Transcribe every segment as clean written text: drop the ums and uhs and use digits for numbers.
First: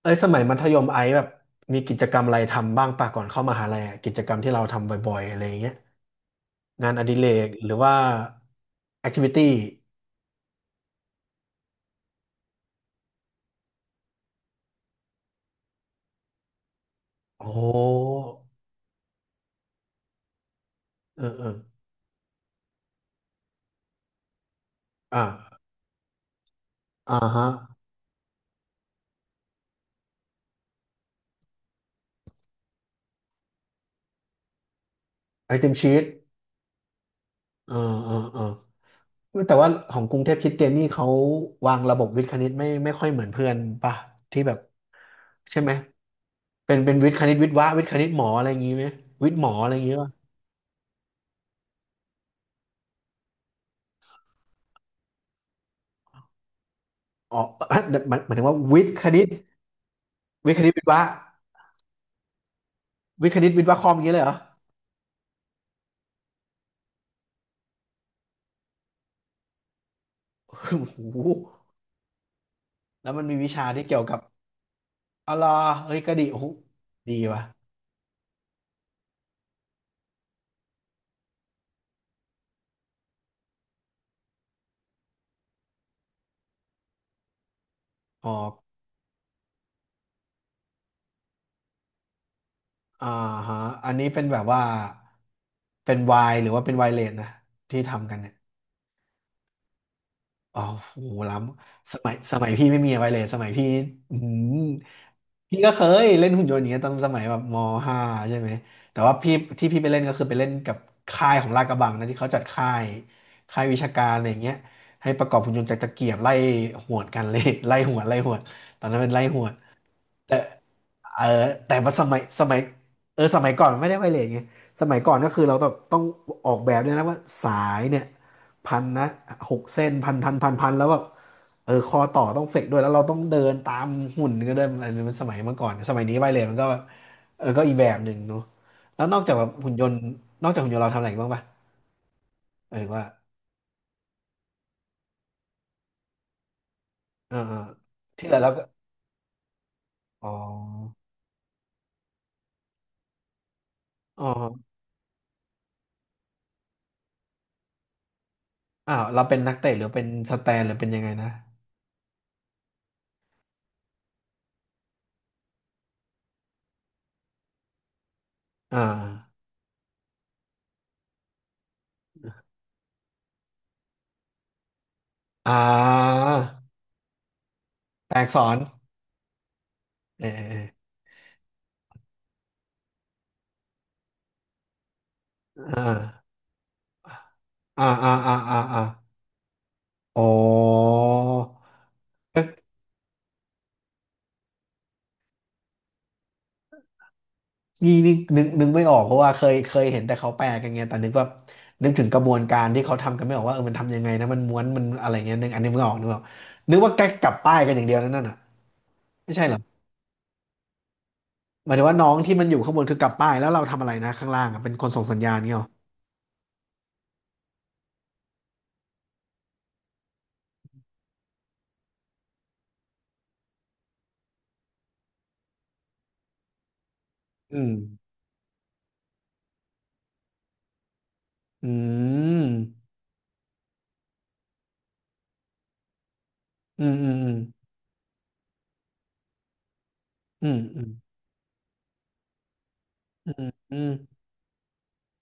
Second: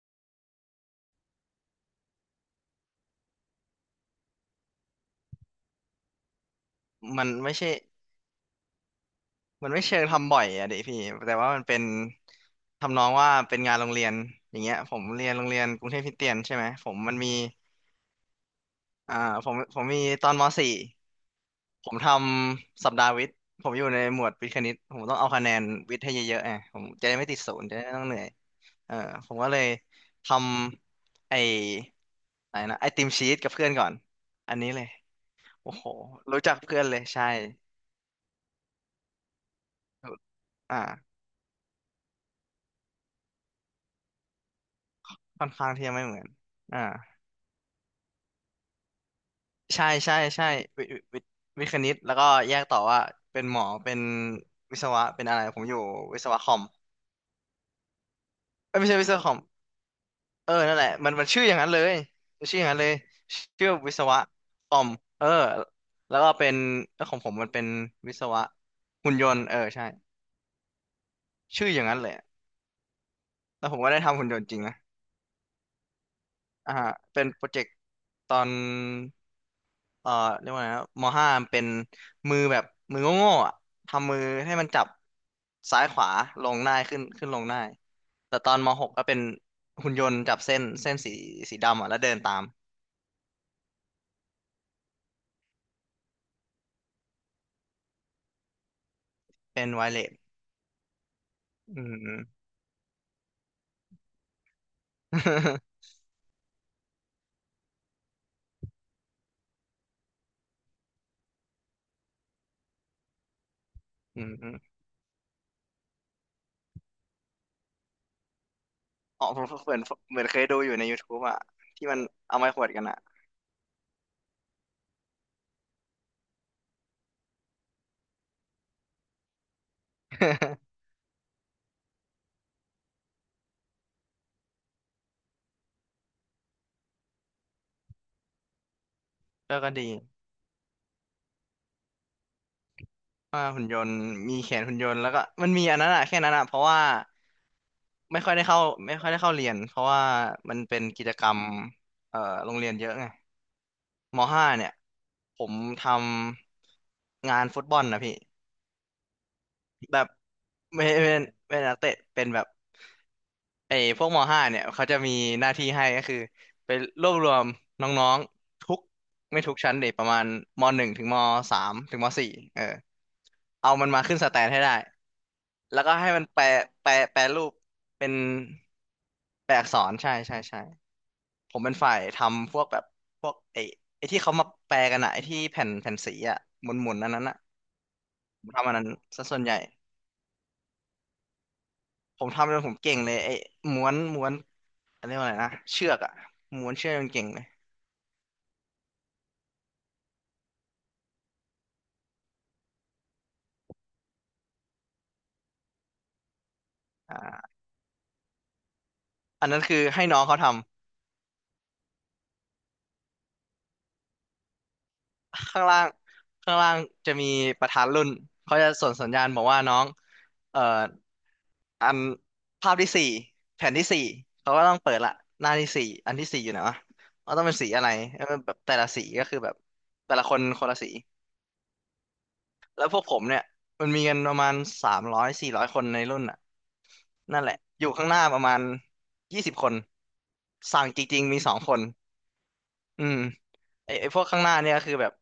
เอ้ยสมัยมัธยมไอซ์แบบมีกิจกรรมอะไรทำบ้างป่ะก่อนเข้ามหาลัยอะกิจกรรมที่เราทำบ่อยๆอะไรอย่างเงี้ยงานอดิมัเรนกไม่ใช่หรือว่าแอคทิวิตี้มันไม่เชิงทำบ่อยอะดิพี่ แต่ว่ามันเป็นทำนองว่าเป็นงานโรงเรียน อย่างเงี้ยผมเรียนโรงเรียนกรุงเทพคริสเตียนใช่ไหมผมมันมีโอ้อ่าผมมีตอนม .4 เออเออผมทำสัปดาห์วิทย์ผมอยู่ในหมวดวิทย์คณิตผมต้องเอาคะแนนอ่าวิทย์ให้เยอะๆไงผมจะอ่าได้ไม่ติดฮะศูนย์จะได้ไม่ต้องเหนื่อยเออผมก็เลยทำไอ้อะไรนะไอติมชีสกับเพื่อนก่อน อันนี้เลย ไอติโอ้มโหชีตรู้จักเพื่อนเลยใช่เออเออเออแต่ว่าของกรุงเทพคริสเตียนนี่เขาอ่าวางระบบวิทย์คณิตไม่ค่อยเหมือนเพื่อนป่ะที่แบบค่อนใช่ไหข้ามงที่จะไม่เหมือนเป็นอ่า เป็นวิทย์คณิตวิทย์วะวิทย์คณิตหมออะไรอย่างงี้ไหมวิทย์หมออะไรอย่างใช่งี้ป่ะใช่ใช่วิวิวิทย์คณิตแล้วก็แยกต่อว่าเป็นหมอเป็นวิศวะเป็นอะไรผมอยู่วิศวะคอมอ๋อเอ้ยหมายถึงว่าเอ้ยวิทไม่ย์ใช่ควิศณิวะคต อมเอวิอทย์คณิตนั่นวิแหทละย์วะมันชื่ออย่างนั้นเลยมันชื่ออย่างนั้นเลยวิทย์คณิตวิทชื่ย์อวะคอวิมอศย่างนี้วะเลยเหรอ คอมเออแล้วก็เป็นแล้วของผมมันเป็นวิศวะหุ่นยนต์เออใช่โอ้โหชื่ออย่างนั้นเลยแล้วมันมีวิชาแล้วผมที่ก็เกี่ได้ยวกัทำบหุ่นยนต์จริงนะอะไรอเฮ้ยก็ดีโอ้โหอ่าฮะดีเป็นวะโปรเจกต์ตอน เอ่อเรียกว่าไงนะมห้ามันเป็นมือแบบมือโง่ๆอ่ะทำมือให้มันจับซ้ายขวาลงได้ขึ้นลงได้ออแต่ตกอนมหกก็เป็นหุ่นยนต์จับเส้นสีดำอ่ะแล้วเดินตามอ่าฮะอันนี้เป็นแบบว่า เป็นวายหรือว่าเป็นวายเลนนะที่ทำกันเนี่ย เป็นไวเลสอ๋อโหล้อืำสมัยสม มัยพี่ไม่มีอะไรเลยสมัยพี่อืมพี่ก็เค ยเล่นหุ่นยนต์อย่างเงี้ยตอนสมัยแบบมห้าใช่ไหมแต่ว่าพี่ที่พี่ไปเล่นก็คือไปเล่นกับค่ายของลาดกระบังนะที่เขาจัดค่ายค่ายวิชาการอะอืไรอมย่างอเงี้ยมให้ประกอบหุ่นยนต์จากตะเกียบไล่หวดกันเลย ไล่หวดไล่หวดตอนนั้นเป็นไล่อ๋อหผวมด เหมือนเคยดูอยู่ใน เอ YouTube ออ่ะแต่ที่ว่ามันสมัยเอาสไม้มัยขวดกันอ่ะ เออสมัยก่อนมันไม่ได้ไวเลสไงสมัยก่อนก็คือเราต้องออกแบบด้วยนะว่าสายเนี่ยพันนะหกเส้นพันพันพัน พันแล้วแบบเออคอต่อต้องเฟกด้วยแล้วเราต้องเดินตามหุ่นก็ไดินนี้มันสมัยเมื่อก่อนสมัยนี้ไวเลสมันก็แบบเออก็อีกแบบหนึ่งเนาะแล้วนอกจากแบบก็ก็หุ่นยดีนต์นอกจากหุ่นยนต์เราทำอะไรอีกบ้างปะเออว่าว่าหุ่นยนต์มีแขนหุ่นยนต์แล้วก็มันมีอันนั้นอ่ะแค่นั้นอ่ะเพราะว่า เออเออไม่ที่ค่อเหยลือได้เราเข้าก็ไม่ค่อยได้เข้าเรียนเพราะว่าอ๋อมันเป็นกิจกรรมเอ่อโรงเรียนเยอะไงมอ๋อห้าเนี่ยผมทำงานฟุตบอลนะพี่อ้าวเราเป็นนักเตะหรือแบเป็นบสแตนหรือไม่เป็นยังไงเป็นนะเป็นนักเตะเป็นแบบไอ้พวกมห้าเนี่ยเขาจะมีหน้าที่ให้ก็คือไปรวบรวมน้องๆทุกอ่าไม่ทุกชั้นเด็กประมาณมหนึ่งถึงมสามถึงมสี่เออเอามันมาขึ้นสแตนให้ได้ อ่แล้วก็ให้า มันแปลแปลรูปเป็แตนอกสอนแปลอักษรใช่เอใช่ใช่อผมเป็นฝ่ายทำพวกแบบพวกไอ้ที่เขามาแปลกันอะไอ้ที่แผ่นเอแผ่นสีออะหมุนๆอันนั้นอะอ่าอ่าอ่าผมอ่าทำอันอ่านั้นซะส่วนใหญ่อ๋อผมก็ทำจนผมเก่งเลยไอ้ม้วนอะไรยกว่าอะไรนะเชือกอะม้วนเชือกจนเก่งเลยนี่นี่นึกไม่ออกเพราะว่าเคย เคยเห็นแต่เขาแปลกันไงแต่นึกว่านึกถึงกระบวนการที่เขาทำกันไม่ออกว่าเออมันทำยังไงนะมันม้วนมันอะไรเงี้ยนึกอันนี้ไม่ออกนึกออกนึกว่าแกอ่กลับาป้ายกันอย่างเดียวนั่นน่ะไม่ใช่อันเหรนั้อนคือให้น้องเขาทำหมายถึงว่าน้องที่มันอยู่ข้างบนคือกลับป้ายแล้วเราทำอะไรนะข้างล่างอ่ะเป็นคนส่งสัญญาณเงี้ยเหข้ารงอล่างข้างล่างจะมีประธานรุ่นเขาจะส่งสัญญาณบอกว่าน้องเอ่อ อันภาพที่สี่แผ่นที่สี่เขาก็ต้องเปิดละหน้าที่สี่อันที่สี่อยู่ไหนวะว่าต้องเป็นอืสีมอะไรเออแบบแต่ละสีก็คือแบบแต่ละคนคนละสีอืมแล้วพวกผมเนี่ยมันมีกันประมาณสามร้อยสี่ร้อยคนในรุ่นอ่ะอืมอืมนั่นแหละอยู่ข้างหน้าประมาณยี่สิบคนอืมอืสั่งมจริงๆมีสองคนอืมอืมอืมไออไอพวมกข้างหน้าเนี่ยก็คือแบบ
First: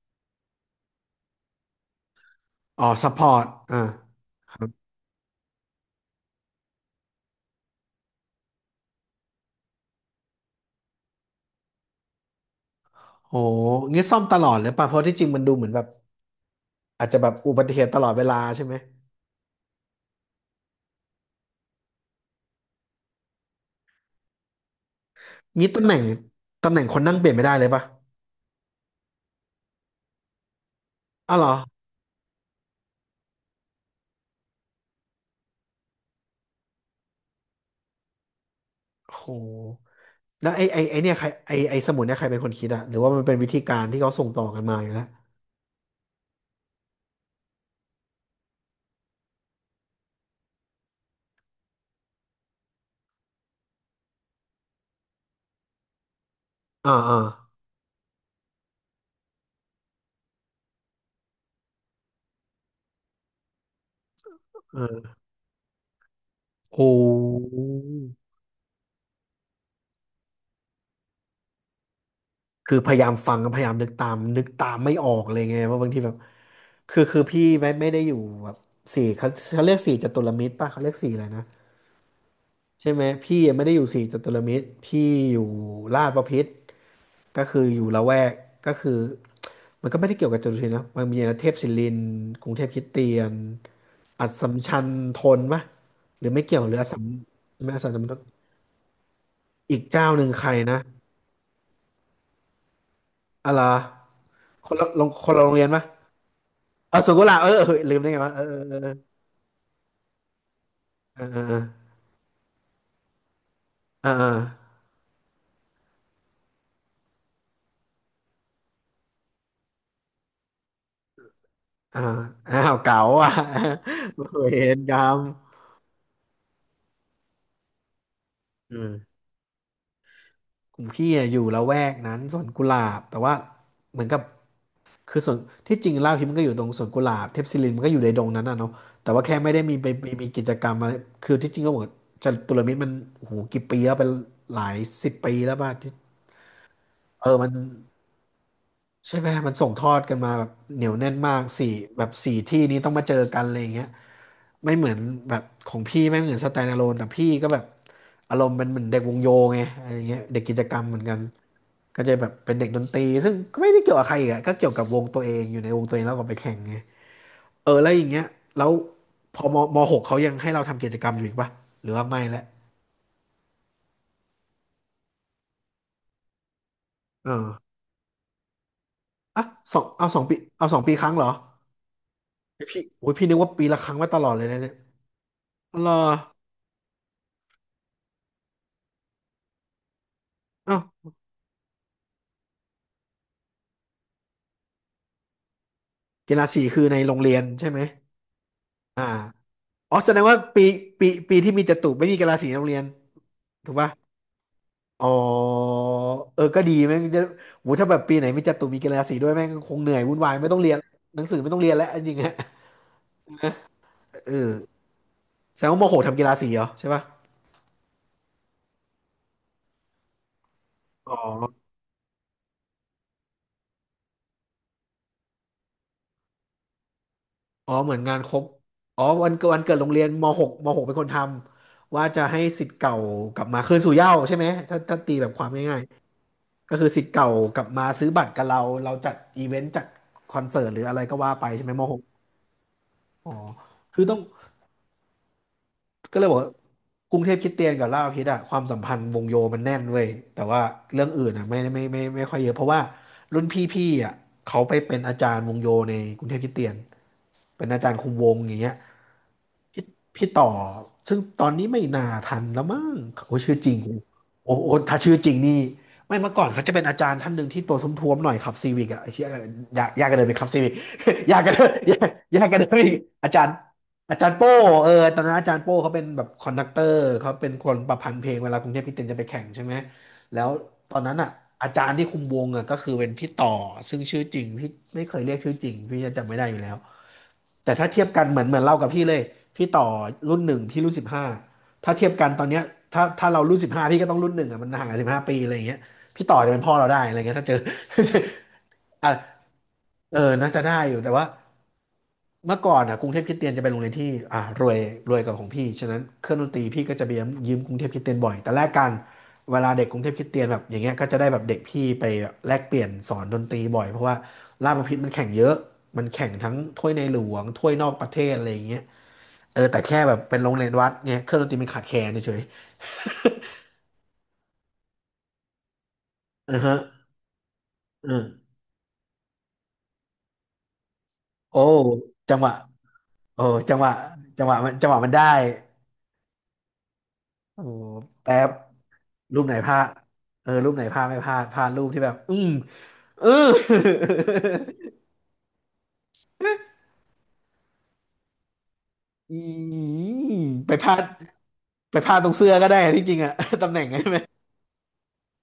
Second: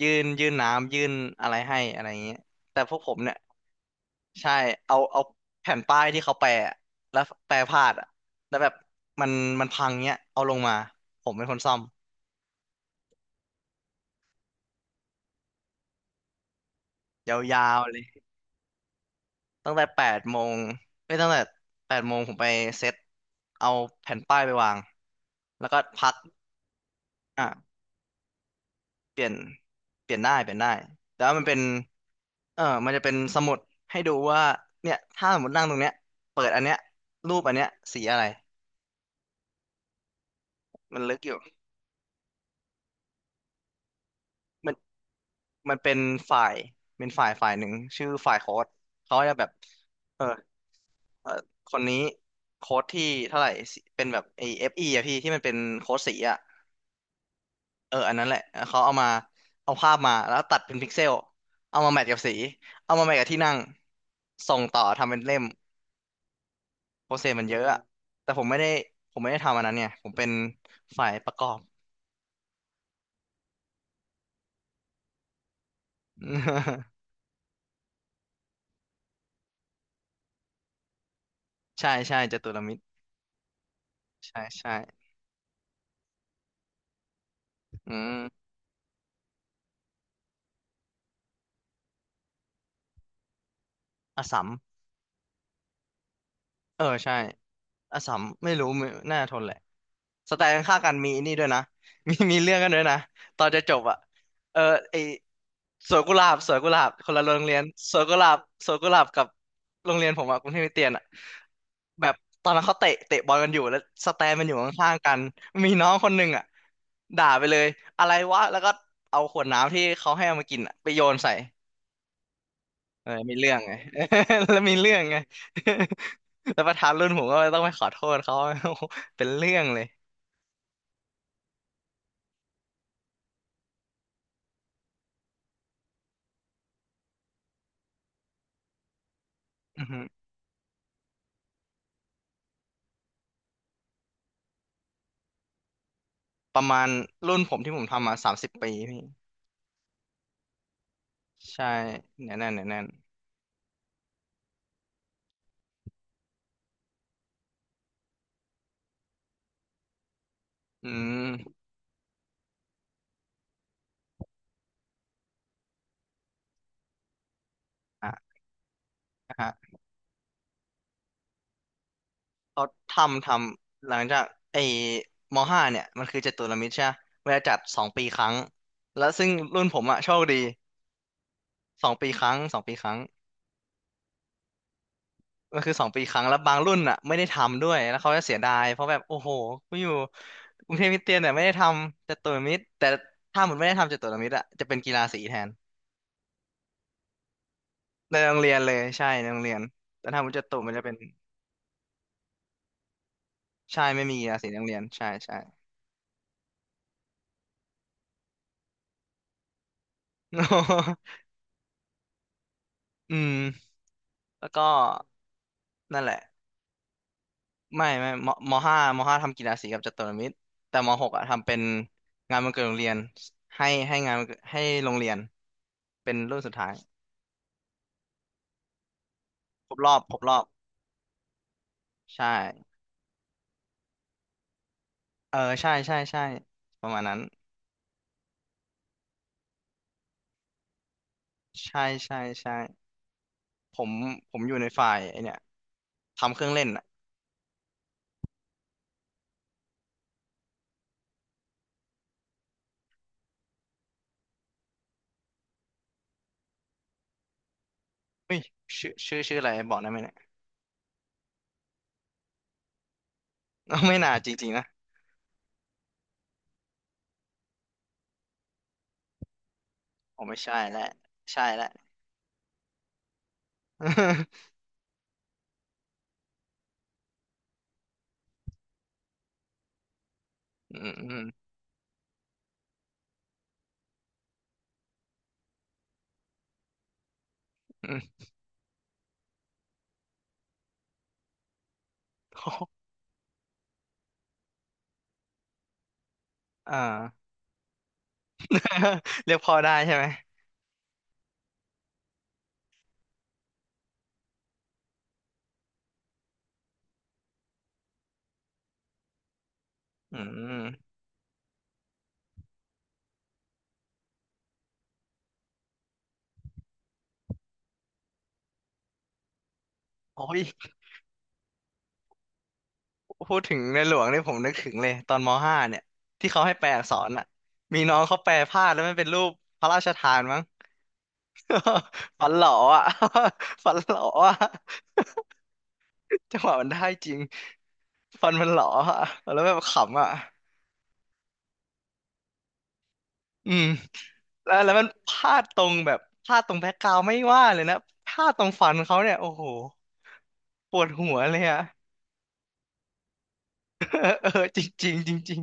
ยื่นน้ำยื่นอะไรให้อะไรอย่างเงี้ยแต่อ๋อพวกซัผพพมอเนี่ย ร์ตอ่า ใช่เอาแผ่นป้ายที่เขาแปะอะแล้วแปะพลาดอ่ะแล้วแบบมันมันพังเนี้ย เอาลงมา ผมเป็นคนซ่อมโหงี้ซ่อมตลอดเลยป่ะเพราะที่จริงมันดูเหมือนแบบอาจจะแบบอุยาบัติเหวตุๆตเลยลอดเวลาใช่ไหมตั้งแต่แปดโมงไม่ตั้งแต่แปดโมงผมไปเซ็ตเอาแผ่นป้ายไปวาง แล้งี้วก็ตำแหน่งพักตำแหน่งคนนั่งเปลี่ยนไม่อ่ะได้เลยป่ะเปลี่ยนเปลี่ยนได้ แต่อ้าว่าวเหมัรนอเป็นเออมันจะเป็นสมุดให้ดูว่าเนี่ยถ้าสมมตินั่งตรงเนี้ยเปิดอันเนี้ยรูปอันเนี้ยสีอะไรโหแล้วไอ้มันเนี่ลึยกใครอยู่ ไอ้สมุดเนี่ยใครเป็นคนคิดอะหรือว่ามันเป็นวิธีการที่เขาส่งต่อกันมาอยู่แล้วมันเป็นฝ่ายเป็นฝ่ายหนึ่งชื่อฝ่ายโค้ดเขาจะแบบเออเออคนนี้โค้ดที่เท่าไหร่สิเป็นแบบไอเอฟอีอะพี่ที่มันเป็นโค้ดสีอะอ่าอ่าเอออันนั้นแหละเขาเอามาเอาภาพมาแล้วตัดเป็นพิกเซลเอามาแมทกับสีเอามาแมทกับที่นั่งส่งอต่อออทำเป็นเล่มโอ้โปรเซสมันเยอะอะแต่ผมไม่ได้ผมไม่ได้ทำอันนั้นเนี่ยผมเป็นฝ่ายประกอบ คือพยายามฟังพยายามนึกตามไม่ออกเลยไงว่าบางทีแบบคือ คือพี่ไม่ได้อยู่แบบสี่เขาเขาเรียกสี่จตุรมิตรป่ะเขาเรียกสี่อะไรนะ ใช่ใช่จตุรมิตรใช่ไหมพี่ไม่ได้อยู่สี่จตุรใช่มิตรใช่พี่อยู่ลาดบพิตรก็คืออยู่อืละแวกมก็คือมันก็ไม่ได้เกี่ยวกับจตุรมิตรนะมันมีเทพศิรินทร์กรุงเทพคริสเตียนออัสสสัสัม มชัญธนปะหรือไม่เกี่ยวหรือเอออัสสัมใช่ไม่อัสสัมอาชัญธสันมไม่รู้ไม่น่าจะทนแหละอีกเจ้าหนึ่งสไตใครล์นะข้างๆกันมีนี่ด้วยนะ มีมีเรื่องกันด้วยนะตอนอะไรจะจอบอ่ะเออไอคนละโรงเรียนปะสวนกุหลาบสวนกุหลาบเออคสุนกุละลาโรงเออเรียนเออลืสมวนได้กุไงหลาวะบเออสเอวอนเอกุอหลาบกับโรงเรียนผมอะกรุงเทพคริสเตียนอะเออเออแบบตอนนั้นเขาเตะเตะบอลกันอยู่แล้วเอสอแตเออเอนอมันอยู่ข้างๆกันมีน้องคนหนึ่งอ่ะด่าไปเลยอะไรวะแล้วก็เอาขวดน้ำที่เขาให้เอามากินอะไปโยนใส่ เอออ้าวเก๋าเอออ่ะ มีเรื่องไง เวแล้วมีรกเรื่รองรไง ม แล้วประธานรุ่นผมก็ต้องไปขอโทษเขา เออ เป็นเรื่องเลยกลุ่มพี่อะอยู่ละแวกนั้นสวนกุหลาบแต่ว่าเหมือนกับคือส่วนที่จริงเล่าฮิปมันก็อยู่ตรงสวนกุหลาบเทพศิรินมันก็อยู่ในดงนั้นน่ะเนาะแต่ว่าแค่ไม่ได้มีอืไปอฮึมีกิจกรรมอะไรคือที่จริงก็เหมือนจตุรมิตรมันโอ้โหกี่ปีแล้วเป็นหลายสิบปีแล้วป่ะที่ประมาณเออรุ่นมัผนมที่ผมทำมา30 ปีพี่ใช่ไหมมันส่งทอดกันมาแบบเหนียวแน่นมากใช่สี่แบบสี่เนี่ยแน่นที่เนี่ยนี้แน่นต้องมาเจอกันอะไรอย่างเงี้ย ไม่เหมือนแบบของพี่ไม่เหมือนสแตนด์อะโลนแต่พี่ก็แบบอารมณ์เป็นเหมือนเด็กวงโยไงอะไรเงี้ยเด็กกิจกรรมอืเหมือนกันม ก็จะแบบเป็นเด็กดนตรีซึ่งก็ไม่ได้เกี่ยวกับใครอีกอะก็เกี่ยวกับวงตัวเองอยู่ในวงตัวเองแล้วก็ไปแข่งไงเออแล้วอย่างอ่ะเงี้ยแล้วพนะอฮะมมหกเขายังให้เราทำกิจกรรมอยู่อีกปะหรือว่าไม่แล้วเขาทำ หลังจากไอ้มห้าเนี่ย มันคือจตุรมิตรใช่ไหมเวเอลาจัดอสองปีครั้ง แล้วซึ่งอ่ะรุ่นสผองมอะเอาโชสอคงปีดีเอา2 ปีครั้งเหรอสองปีครั้งสองปีพี่ครั้ง โอ้ยพี่นึกว่าปีละครั้งมาตลอดเลยนะเนี่ยมันคือสรองปีอครั้งแล้วบางรุ่นอ่ะไม่ได้ทำด้วยแล้วเขาจะเสียดายเพราะแบบโอ้โหกูอยู่กเอ้ารุงเทพคริสเตียนเนี่ยไม่ได้ทำจตุรมิตรแต่ถ้ามุนไม่ได้ทำจตุรมิตรอ่ะจะเป็นกีฬาสีแทนกีฬาสีคือในโรงเรียนใช่ไหมในโรงเรียนเลยอ่า ใช่ในโรงเรียนอ๋อแต่แสดถ้างมุนว่าจตุปีมันจะเป็นปีที่มีจตุไม่มีกีฬาสีในโรงเรียนถูกใช่ป่ะไม่มีกีฬาสีในโรงเรียนอ๋ใช่อใช่ เออก็ดีแม่งจะโหถ้าแบบปีไหนมีจตุมีกีฬาสีด้วยแม่งคงเหนื่อยวุ่นวายไม่ต้องเรียนห นังสือไม่ต้องเรียนแล้วจริงๆฮะอืมเอแล้อวก็แสดงว่ามหนั่กนแหทำละกีฬาสีเหรอใช่ป่ะไม่มห้าทำกีฬาสีกับจตุรมิตรแต่มหกอ๋อ่ะทำเป็อนงานวันเกิดโรงเรียนให้ให้งานวันเกิดให้โรงเรียนเป็นรุ่นสุดท้ายอ๋อเหมือนงานครบอ๋อวันเกิดวันคเกิรดบโรรงอเรีบยนครบมรอหบกมหกเป็นคนทำว่าจะใช่ ให้ศิษย์เก่ากลับมาคืนสู่เหย้าใช่ไหมถ้าตีแบบเออความใช่ง่ายใช่ใช่ๆก็ปคือระศิมาณษย์นั้นเก่ากลับมาซื้อบัตรกับเราเราจัดอีเวนต์จัดคอนเสิร์ตหรืออะไรก็ว่าไปใช่ไหมใช่ม ใช่ใช่อ๋อ ผมคือต้องผมอยู่ในฝ่ายไอเนี่ยก็เลยบทำอกเครื่อว่างเล่นอ่ะกรุงเทพคริสเตียนกับลาดพร้าวพิตอ่ะความสัมพันธ์วงโยมันแน่นเว้ยแต่ว่าเรื่องอื่นอ่ะไม่ค่อยเยอะเพราะว่ารุ่นพี่อ่ะเขาไปเป็นอาจารย์วงโยในกรุงเทพคริสเตียนเป็นอาจารย์คุมวเฮ้งยอย่างเงี้ย ชื่ออะไรบอกพี่ได้ไหมเนี่ย พี่ต่อซึ่งตอนนี้ไม่น่าทันแล้วมั้งโอ้ชื่อจริง ไม่น่าจริงโอ้ๆนะโอ้ถ้าชื่อจริงนี่ไม่เมื่อก่อนเขาจะเป็นอาจารย์ท่านหนึ่งที่ตัวท้วมๆหน่อยขับซีวิกอะไอ้เชี่ยยากยากกันผเลยมไปไม่ขับใช่ซีวิก แล้ว ยากใช่กันเลแล้ว ยยากยากกันเลยอาจารย์อาจารย์โป้ เออตอนนั้นอาจารย์โป้เขาเป็นแบบคอนดักเตอร์เขาเป็นคนประพันธ์เพลงเวลากรุงเทพคริสเตียนจะไปแข่งใช่ไหมแล้วอืตมอนอืนั้นมอ่ะอาจารย์ที่คุมวงอ่ะก็คือเป็นพี่ต่อซึ่งชื่อจริงพี่ไม่เคยเรียกชื่อจริงพี่จะจำไม่ได้อยู่แล้ว แต่ถ้าอืเทียบมกันเหมือนเรากับพี่เลยพี่ต่อรุ่นหนึ่งพี่รุ่นสิบห้าถ้าเทียบกันโอตอนเนี้ย้ถ้าเรารุ่นสิบห้าพี่ก็ต้องรุ่นหนึ่งอ่ะมันห่างกัน15 ปีอะไรอย่างเงี้ยพี่ต่อจะเป็นพ่ออ่า เราได้อะไรเงี้ยถ้าเจอ อ่ะ เรียกพ่อได้ใช่ไหมเออน่าจะได้อยู่แต่ว่าเมื่อก่อนอ่ะกรุงเทพคริสเตียนจะเป็นโรงเรียนที่อ่ะรวยรวยกว่าของพี่ฉะนั้นเครื่องดนตรีพี่ก็จะไปยืมกรุงเทพคริสเตียนบ่อยแต่แลกกันเวลาเด็กกรุงเทพอืคริสเตียนแบบอย่างเงี้มยก็จะได้แบบเด็กพี่ไปแบบแลกเปลี่ยนสอนดนตรีบ่อยเพราะว่าราชบัณฑิตมันแข่งเยอะมันแข่งทั้งถ้วยในหลวงถ้วยนอกประเทศอะไรอย่างเงี้ย เออแต่แค่แบบโอ้เป็นยโรงเรียนวัดเนี่ยเครื่องดนตรีมันขาดแคลนเฉยๆ พูดถึง ในหลวงนี่ผมนึกถึงเลยตอนมห้าเนี่ยที่เขาให้อือแปลฮะอักษรอ่ะมีน้องอือเขาแปลพลาดแล้วมันเป็นรูปพระราชทานมั้ง โอ้ ฝันจังหลหอวะอ่ะ โอ้ ฝัจันงหหวะลออ่ะ จังหวะมันจังหวะมันได้จังหวะมันได้จริงโอ้ฟันแป๊มับนหลออะแล้รูวปแบไหนบพลาดขำอ่ะเออรูปไหนพลาดไม่พลาดพลาดรูปที่แบบอืมเอออืมแล้วมันพลาดตรงแบบพลาดตรงแบ็กกราวด์ไม่ว่าเลยนะพลาดตรงฟันเขาเนี่ยโอ้อืโหม ไปปพวดลาดหัวเลยอ่ะ ไปพลาดตรงเสื้อก็ได้ที่จริงอะ ตำแหน่ง เออใช่ไหมเออจริงจริงจริง จริง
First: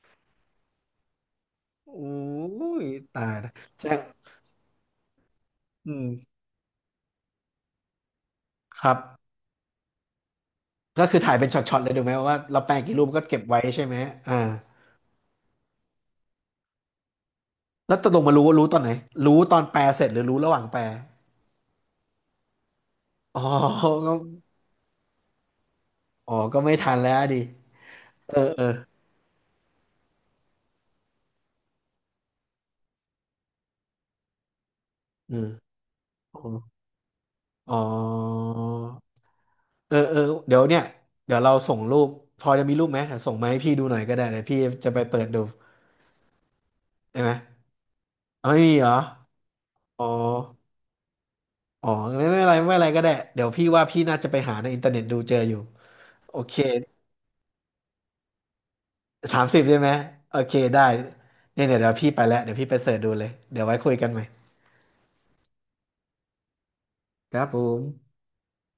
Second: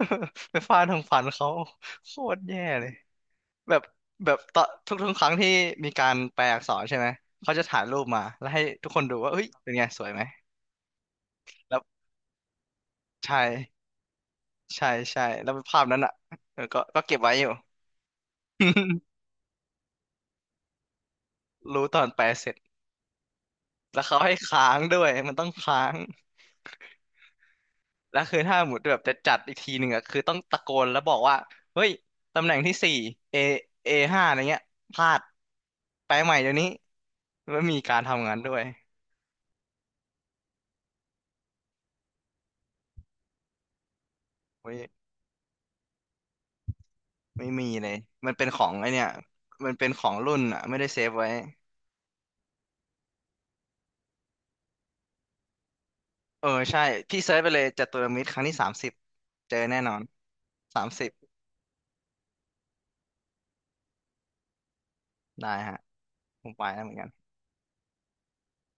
ๆไปฟาดตรงฟันเขาโอ้โคตรแย่ยเลยตายละแบบแซ่บแบบตอนทุกครั้งที่มีอืมการแปลอักษรใช่ไหมเขาจะถ่ายรูปมาแล้วให้คทุกรัคนดูบว่าเฮ้ยเป็นไงสวยไหมก็คือถ่ายเป็นช็อแล้ตวๆเลยถูกไหมว่าเราแปลงกี่รูปก็ใช่เก็บไว้ใช่ไหมอ่า ใช่ใช่แล้วภาพนั้นอ่ะเออก็เก็บไว้อยู่ แล้วตกลงมารู้ว่ารู้ตอนไหน รู้ตอนแปลเสร็จหรือรู้ระหว่างแปลรู้ตอนแปลเสร็จอ๋อแล้วก็เขาให้ค้างด้วยมันต้องค้างอ๋อ ก็ไม่ทันแล้วดิแล้วเออคือถ้าเออหมุดแบบจะจัดอีกทีหนึ่งอะคือต้องตะโกนแล้วบอกว่าเฮ้ยตำแหน่งที่สี่เอเอห้าอะไรเงี้ยพลาดอืมแปลใหม่อ๋อเดี๋ยวนี้แล้วอ๋อมีการทำงานด้วยเออเออเดี๋ยวเนี่ย เดี๋ยวเราส่งรูป พอจะมีรูปไหมเดี๋ยวส่งมาให้พี่ดูหน่อยก็ได้เดี๋ยวพี่เฮ้ยจะไปเปิดดูได้ไหมไม่มีเลยมันเป็เอานขไม่อมีงเหไอรอ เนี่ยมันเป็นขอ๋อ องรุ่นอะไม่ได้เซฟไว้อ๋อไม่ไม่เป็นไรไม่เป็นไรก็ได้เดี๋ยวพี่ว่าพี่น่าจะไปหาในอินเทอร์เน็ตดูเจออยู่โอเออเคใช่พี่เซิร์ชไปเลยจัตุรมิตรครั้งที่สามสิบสามเจอสิบแน่ใช่ไหม นอนโอเค สาได้มสิบเนี่ยเดี๋ยวพี่ไปแล้วเดี๋ยวพี่ไปเสิร์ชดูเลยเดี๋ยวไว้คุยกันใหม่ได้ฮะผมไปแล้วเหมือนกันครับผม